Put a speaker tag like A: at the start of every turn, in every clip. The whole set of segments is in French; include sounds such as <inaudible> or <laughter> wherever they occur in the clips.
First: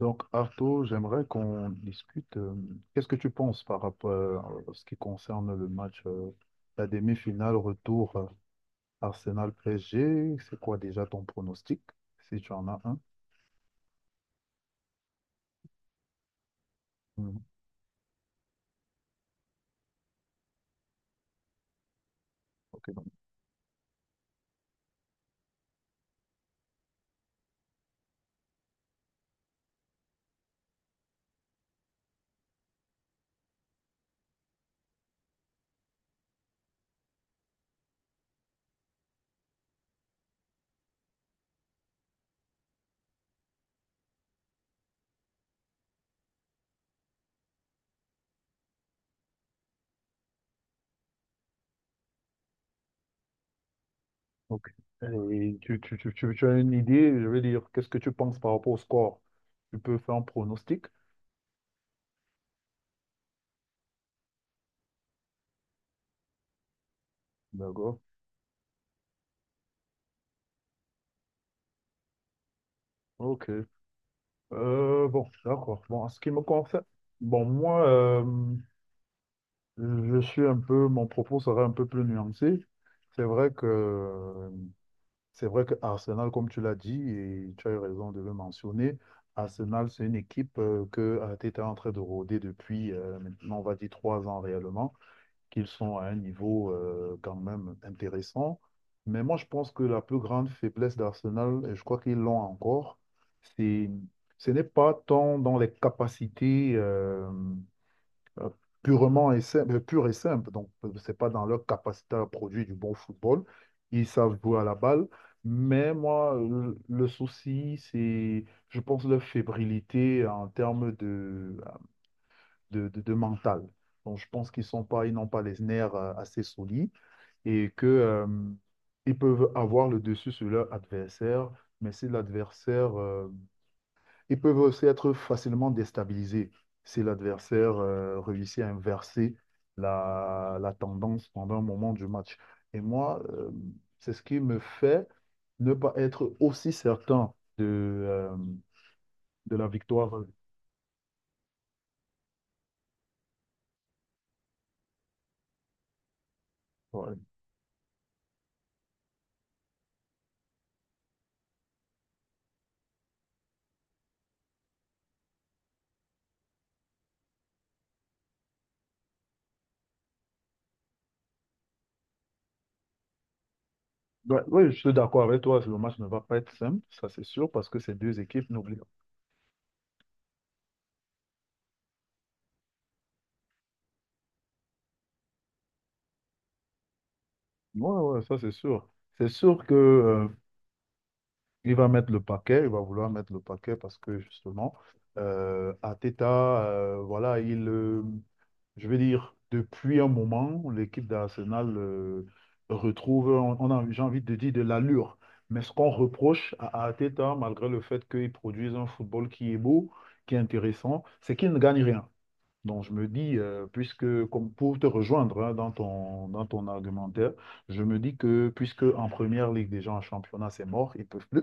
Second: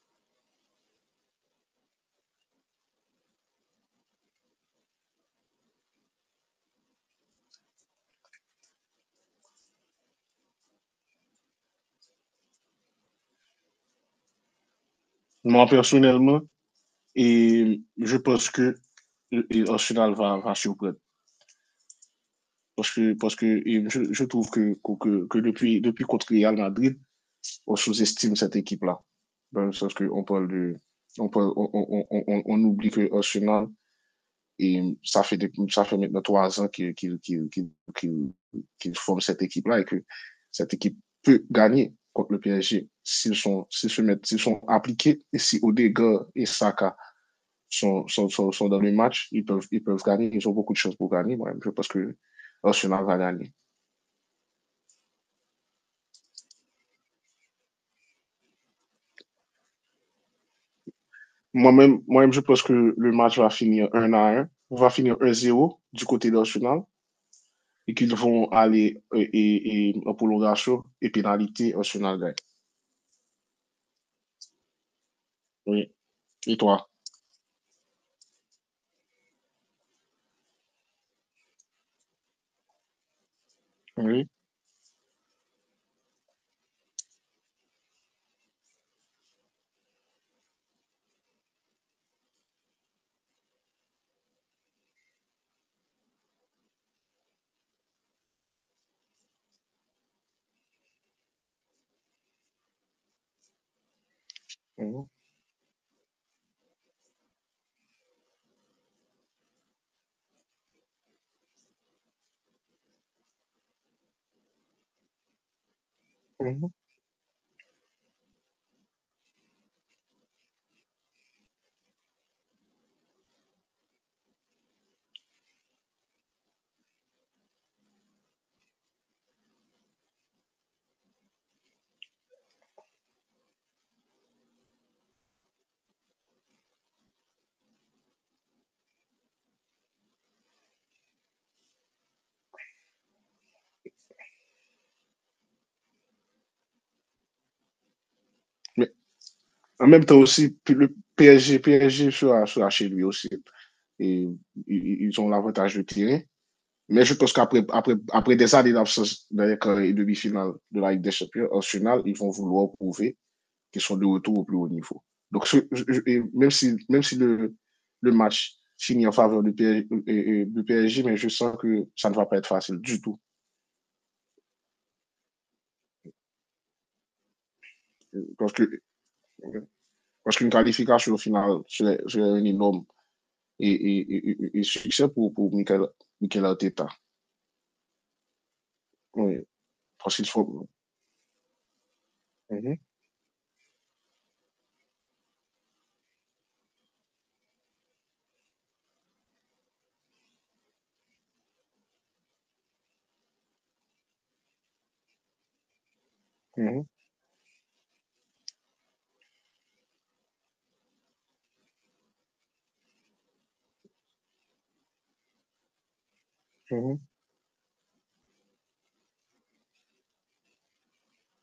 A: Donc, Arto, j'aimerais qu'on discute. Qu'est-ce que tu penses par rapport à ce qui concerne le match, la demi-finale retour Arsenal-PSG? C'est quoi déjà ton pronostic, si tu en as un?
B: Moi, personnellement,
A: Mhm.
B: je pense que Arsenal va surprendre.
A: Ok,
B: Parce
A: donc,
B: que, parce que je trouve que depuis contre Real Madrid, on sous-estime cette équipe-là. Dans le sens qu'on parle de. On, parle, on oublie que Arsenal, ça fait maintenant 3 ans qu'ils qu qu qu forment cette équipe-là et que cette équipe peut gagner contre le PSG s'ils sont, s'ils se mettent, s'ils sont appliqués et si Odegaard et Saka sont dans le match, ils peuvent gagner, ils ont beaucoup de chances pour gagner. Moi-même, je pense que Arsenal va gagner.
A: ok. Et tu as une idée, je veux dire, qu'est-ce que tu penses par rapport au score? Tu peux faire un pronostic?
B: Moi-même, je pense que le match va finir 1-0 du côté d'Arsenal et
A: D'accord.
B: qu'ils vont aller et en prolongation et pénalité, Arsenal gagne.
A: Ok. Bon, d'accord.
B: Oui.
A: Bon, en ce qui me
B: Et
A: concerne,
B: toi?
A: bon, moi, je suis un peu, mon propos sera un peu plus nuancé. C'est vrai
B: Oui.
A: que, c'est vrai que Arsenal, comme tu l'as dit, et tu as eu raison de le mentionner, Arsenal, c'est une équipe que Arteta est en train de rôder depuis maintenant, on va dire, 3 ans réellement, qu'ils sont à un niveau quand même intéressant. Mais moi, je pense que la plus grande faiblesse d'Arsenal, et je crois qu'ils l'ont encore, c'est, ce n'est pas
B: Mhm.
A: tant dans les capacités. Euh, purement et simple, pur et simple. Donc, c'est pas dans leur capacité à produire du bon football. Ils savent jouer à la balle. Mais moi,
B: Mhm.
A: le souci, c'est, je pense, leur fébrilité en termes de, de mental. Donc, je pense qu'ils sont pas, ils n'ont pas les nerfs assez solides et que, ils peuvent avoir le dessus sur leur adversaire. Mais si l'adversaire, ils peuvent aussi être facilement déstabilisés si l'adversaire réussit à inverser la, la tendance pendant un moment du match. Et moi, c'est ce qui me fait ne pas être aussi certain
B: Mais
A: de la
B: en même temps
A: victoire.
B: aussi, le PSG sera chez lui aussi. Et, ils ont l'avantage de tirer. Mais je
A: Ouais.
B: pense qu'après après, après des années d'absence dans les carrés et demi-finales de la Ligue des Champions, en finale, ils vont vouloir prouver qu'ils sont de retour au plus haut niveau. Donc, même si le match finit en faveur du PSG, mais je sens que ça ne va pas être facile du tout.
A: Ouais, ouais, je suis d'accord avec toi, le match ne va pas être simple, ça c'est sûr, parce que ces deux équipes
B: Parce que
A: n'oublient pas.
B: parce qu'une qualification au final, c'est un énorme succès pour Michael Arteta.
A: Ouais, ouais, ça c'est sûr. C'est
B: Oui,
A: sûr que
B: parce qu'il faut.
A: il va mettre le
B: Mm
A: paquet, il
B: -hmm,
A: va vouloir mettre le paquet parce que justement, Arteta, voilà, il, je veux dire, depuis un moment, l'équipe d'Arsenal retrouve, on a, j'ai envie de dire, de l'allure. Mais ce qu'on reproche à Arteta, malgré le fait qu'il produise un football qui est beau, qui est intéressant, c'est qu'il ne gagne rien. Donc je me dis, puisque, comme pour te rejoindre hein, dans ton
B: mm
A: argumentaire, je me dis que puisque en première ligue, déjà en championnat, c'est mort, ils peuvent plus.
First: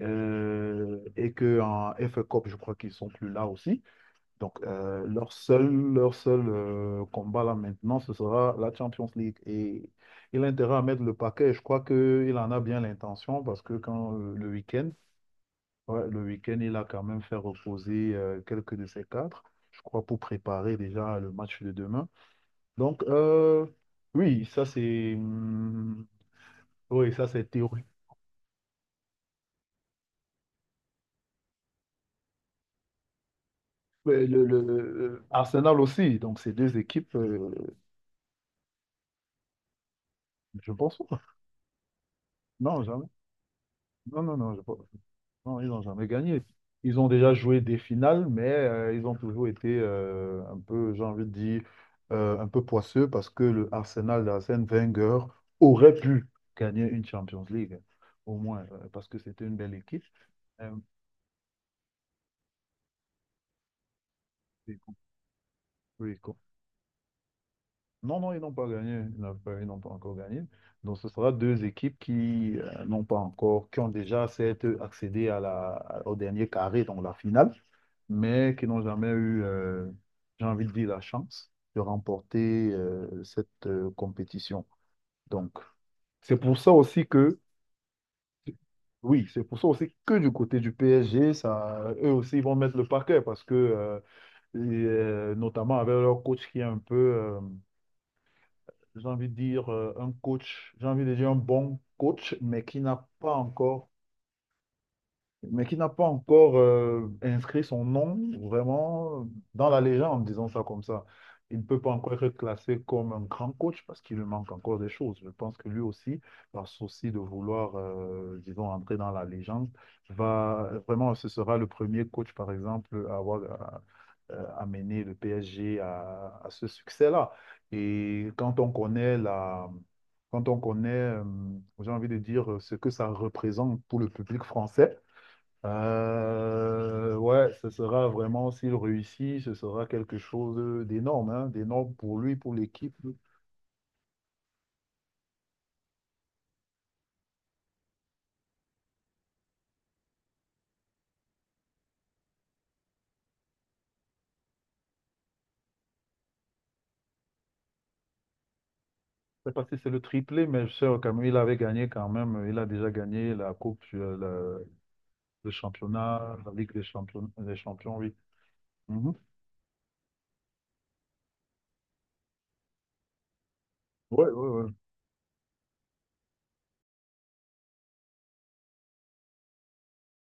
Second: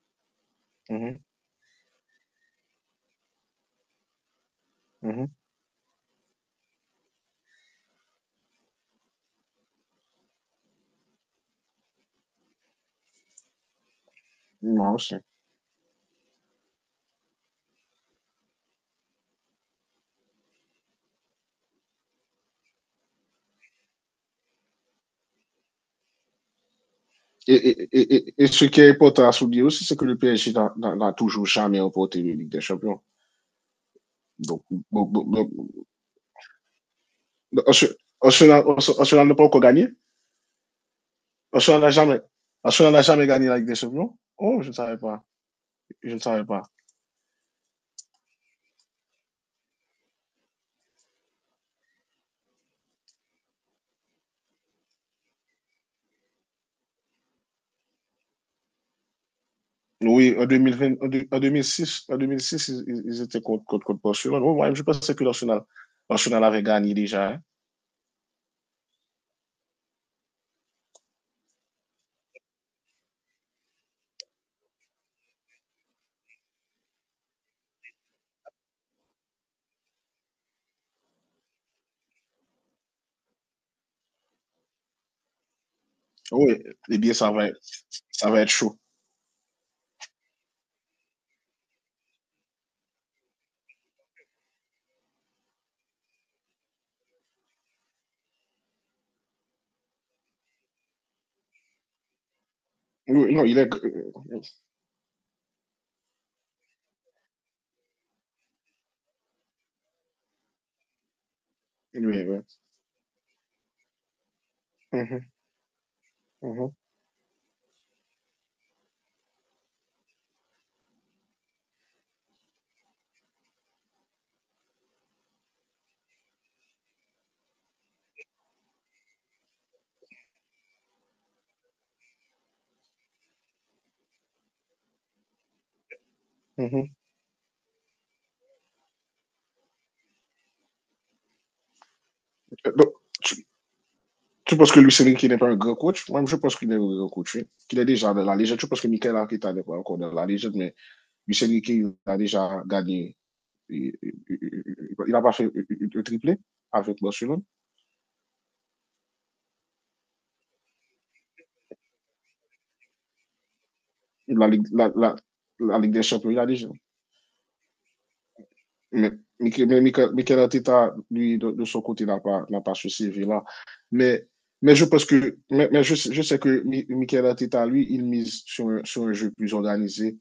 B: -hmm,
A: Et que en F FA Cup, je crois qu'ils sont plus là aussi. Donc,
B: mm -hmm,
A: leur seul combat là maintenant, ce sera la Champions League. Et il a intérêt à mettre le paquet. Je crois qu'il en a bien l'intention parce que quand le week-end,
B: non, c'est.
A: ouais, le week-end, il a quand même fait reposer quelques de ses cadres, je crois, pour préparer déjà le match de demain. Donc, oui, ça c'est, hum, oui, ça c'est
B: Et,
A: théorique.
B: et, et, et, ce qui est important à souligner aussi, c'est que le PSG n'a toujours jamais remporté la Ligue des Champions.
A: Ouais,
B: Donc,
A: Arsenal aussi, donc ces deux équipes.
B: Arsenal n'a pas encore gagné.
A: Je pense pas.
B: Arsenal n'a jamais,
A: Non,
B: Arsenal
A: jamais.
B: jamais gagné la Ligue des Champions.
A: Non, non, non, je
B: Oh, je ne
A: pense-
B: savais pas.
A: non, ils n'ont jamais
B: Je ne
A: gagné.
B: savais pas.
A: Ils ont déjà joué des finales, mais ils ont toujours été un peu, j'ai envie de dire, un peu poisseux parce que le Arsenal d'Arsène Wenger aurait pu gagner une Champions League, au moins, parce que c'était une belle équipe.
B: Oui, en,
A: Euh,
B: 2020, en deux mille six en 2006, ils étaient contre Barcelone. Oh, moi,
A: et
B: je
A: qu'on
B: pensais que l'Arsenal,
A: et qu'on-
B: l'Arsenal avait gagné déjà. Hein.
A: non, non, ils n'ont pas gagné. Ils n'ont pas encore gagné. Donc, ce sera deux équipes qui n'ont pas encore, qui ont déjà certes accédé à la, au dernier carré, donc la finale, mais qui n'ont jamais eu, j'ai envie de dire, la chance de remporter cette compétition. Donc, c'est
B: Oh, oui,
A: pour ça
B: eh
A: aussi
B: bien, ça
A: que,
B: va, ça va être chaud.
A: oui, c'est pour ça aussi que du côté du PSG, ça, eux aussi, ils vont mettre le paquet parce que, et, notamment avec leur coach qui est un peu, j'ai envie de dire, un coach, j'ai envie de dire un bon coach,
B: Oui, oui, non, il est.
A: mais qui n'a pas encore inscrit son nom vraiment dans la légende, disons ça comme ça. Il ne peut pas
B: Oui,
A: encore être
B: oui.
A: classé comme un grand coach parce qu'il lui manque encore des
B: Mm
A: choses.
B: -hmm,
A: Je pense que lui aussi,
B: mm
A: par
B: -hmm,
A: souci de vouloir, disons, entrer dans la légende, va vraiment, ce sera le premier coach, par exemple, à avoir à- amené le PSG à ce succès-là. Et quand on connaît, j'ai envie de dire, ce que ça représente pour le public français,
B: mm -hmm.
A: ouais, ce sera vraiment, s'il réussit, ce sera quelque chose d'énorme, hein, d'énorme pour lui, pour
B: Donc,
A: l'équipe. Je
B: tu penses que Luis Enrique n'est pas un grand coach? Moi, je pense qu'il est un grand coach, oui. Qu'il est déjà dans la légende. Je pense que Mikel Arteta n'est pas encore dans la légende, mais Luis Enrique a déjà gagné. Il n'a pas fait le triplé avec Barcelone.
A: ne sais pas si c'est le triplé, mais je sais quand même, il avait gagné quand même, il a déjà gagné la Coupe,
B: La,
A: la-
B: Ligue, la, la,
A: le
B: la Ligue des Champions,
A: championnat,
B: il a
A: la
B: déjà.
A: Ligue des champions, oui.
B: Mais
A: Mhm.
B: Mikel Arteta, lui, son côté, n'a pas ce CV-là.
A: Ouais,
B: Mais,
A: ouais, ouais.
B: mais, je pense que, mais je, sais que Mikel Arteta, lui, il mise sur un jeu plus organisé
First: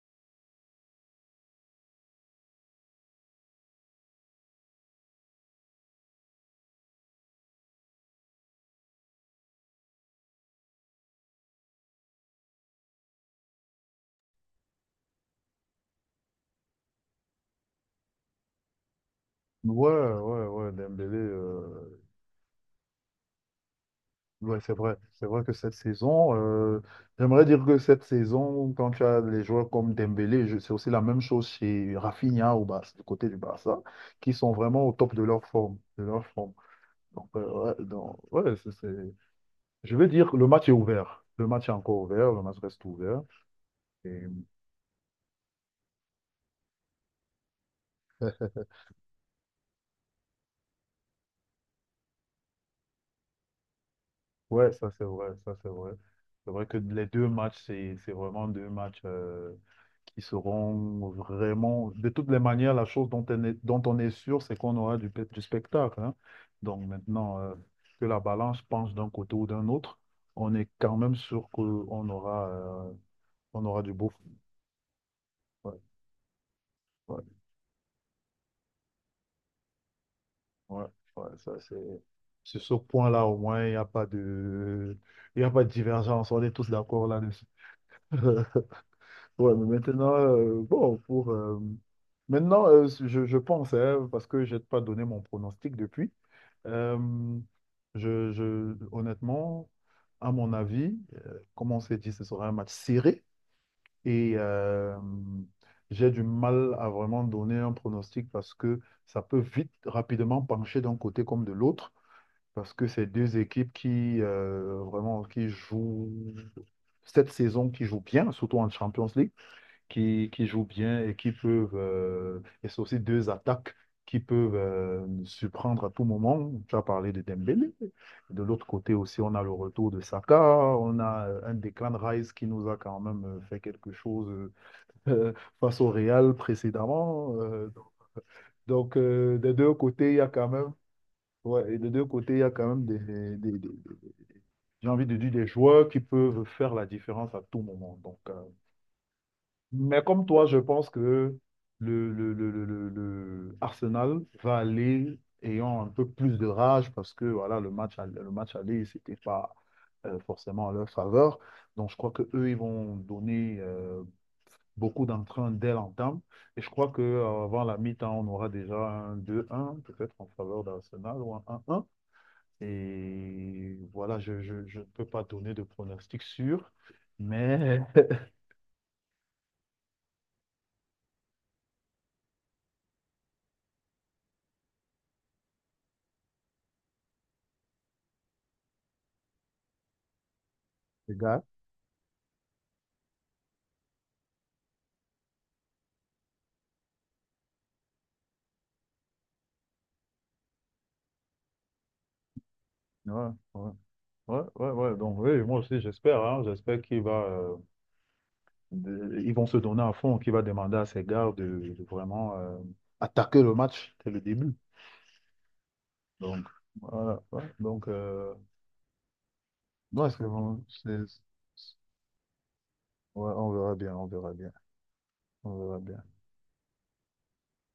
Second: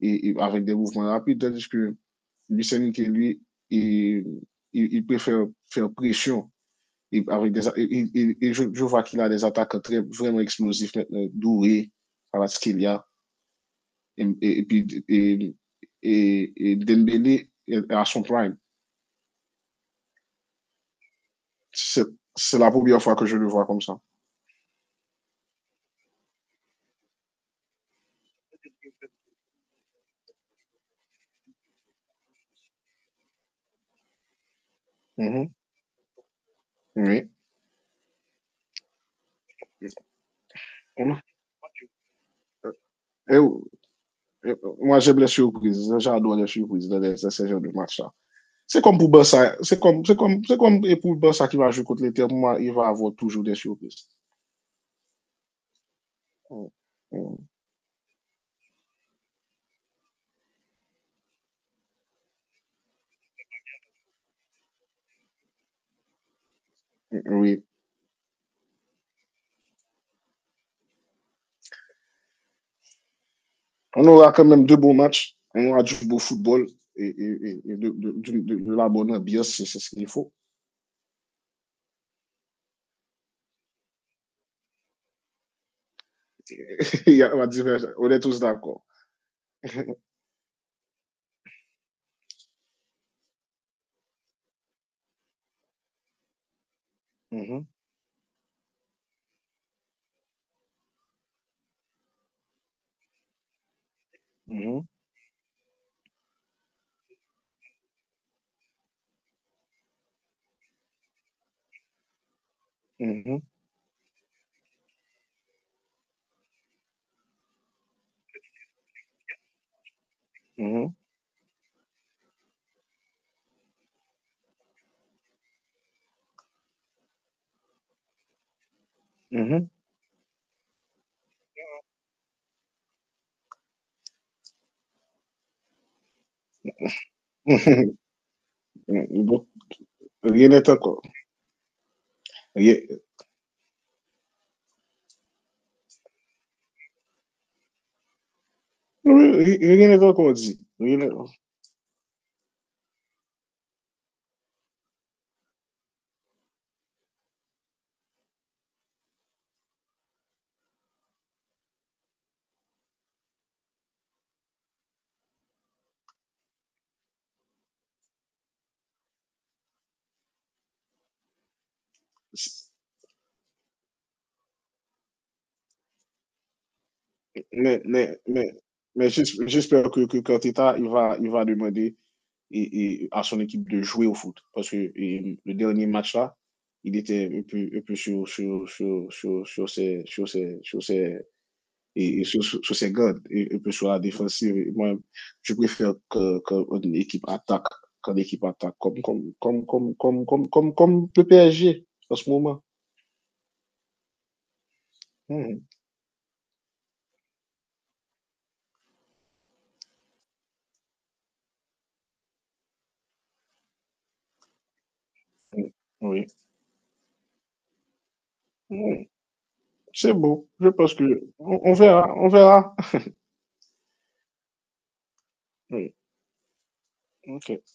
B: et avec des mouvements rapides, tandis que Lucien, qui lui, il, il préfère faire pression. Et, avec des, et je vois qu'il a des attaques très, vraiment explosives, douées, à ce qu'il y a. Et puis, Dembélé à son prime.
A: Ouais, ouais, ouais, Dembélé,
B: C'est la première fois que je le vois comme ça.
A: ouais, c'est vrai. C'est vrai que cette saison, j'aimerais dire que cette saison, quand tu as les joueurs comme Dembélé, je- c'est aussi la même chose chez Rafinha au Barça, du côté du Barça, qui sont vraiment au top de
B: Mm
A: leur
B: -hmm.
A: forme, de leur forme.
B: Oui.
A: Donc, ouais, donc, ouais, c'est- je vais dire que le match est ouvert. Le match est encore ouvert, le match reste ouvert.
B: Et,
A: Et
B: moi, j'aime les surprises. J'adore les surprises dans ces genres de matchs-là. C'est comme pour Barça. C'est comme pour Barça qui va jouer contre l'Inter. Moi, il va avoir toujours des surprises.
A: ouais, ça c'est vrai, ça c'est vrai. C'est vrai que les deux
B: Euh,
A: matchs, c'est vraiment deux matchs. Qui seront vraiment... De toutes les manières, la chose dont on est, dont on est sûr, c'est qu'on aura du, pe- du spectacle. Hein. Donc maintenant,
B: Oui.
A: que la balance penche d'un côté ou d'un autre, on est quand même sûr qu'on aura, on aura du
B: On
A: beau.
B: aura quand même deux beaux matchs. On
A: Ouais,
B: aura du beau football et,
A: ouais,
B: et- et- de la bonne ambiance, c'est ce qu'il faut.
A: ouais, ouais, ça, c'est... Sur ce point-là, au moins, il n'y a pas de... il y a pas de divergence. On est tous d'accord
B: <laughs> On
A: là-dessus.
B: va dire, on est tous d'accord.
A: <laughs> Ouais, mais maintenant, bon, pour... maintenant, je pense, hein, parce que je n'ai pas donné mon pronostic depuis. Euh,
B: Mhm,
A: je- honnêtement, à mon avis, comme on s'est dit, ce sera un match serré et
B: mhm,
A: j'ai du mal à vraiment donner un pronostic parce que ça peut vite, rapidement pencher d'un côté comme de l'autre parce que c'est deux
B: mhm,
A: équipes qui vraiment qui jouent cette saison qui jouent bien, surtout en Champions League qui jouent
B: mhm,
A: bien et qui peuvent, et c'est aussi deux attaques qui peuvent surprendre à tout moment. Tu as parlé de Dembélé. De l'autre côté aussi, on a le
B: mhm.
A: retour de Saka, on a un déclin de Rice qui nous a quand même fait quelque chose <laughs> euh, face au Real précédemment.
B: <laughs>
A: Donc,
B: Bon,
A: des deux côtés, il y a quand
B: rien n'est
A: même,
B: encore.
A: ouais, et des deux côtés, il y a quand même
B: Rien
A: j'ai envie de dire des joueurs qui peuvent faire la différence à tout moment. Donc,
B: oui, rien
A: mais
B: n'est
A: comme
B: encore
A: toi, je
B: dit.
A: pense
B: Rien n'est-
A: que le Arsenal va aller ayant un peu plus de rage parce que voilà, le match, all- le match aller, c'était pas forcément en leur faveur. Donc je crois que eux, ils vont donner beaucoup d'entrain dès l'entame. Et je crois que avant la mi-temps, on aura déjà 2-1 peut-être en faveur d'Arsenal ou un 1. Et voilà, je ne peux pas donner de pronostic sûr, mais
B: Mais,
A: <laughs>
B: mais, mais, mais, j'espère que Arteta, il va demander et à son équipe de jouer au foot. Le dernier match-là, il était un peu sur, sur, sur, sur, sur ses, sur ses, sur
A: les
B: ses,
A: gars,
B: sur ses gardes, et un peu sur la défensive. Et moi, je préfère que une équipe attaque, qu'une équipe attaque, comme le PSG en ce moment.
A: ouais, ouais. Ouais, ouais, ouais. Donc, oui, moi
B: Mmh,
A: aussi, j'espère, hein, j'espère qu'il va, de- ils vont se donner à fond, qu'il va demander à ses gars de vraiment attaquer le match dès le début.
B: mmh, oui,
A: Donc, voilà. Ouais. Donc,
B: mmh,
A: ouais,
B: c'est
A: c'est
B: beau.
A: bon.
B: Je pense
A: C'est-
B: que on verra, on verra.
A: ouais, on verra bien, on verra bien, on verra
B: Oui,
A: bien.
B: ok.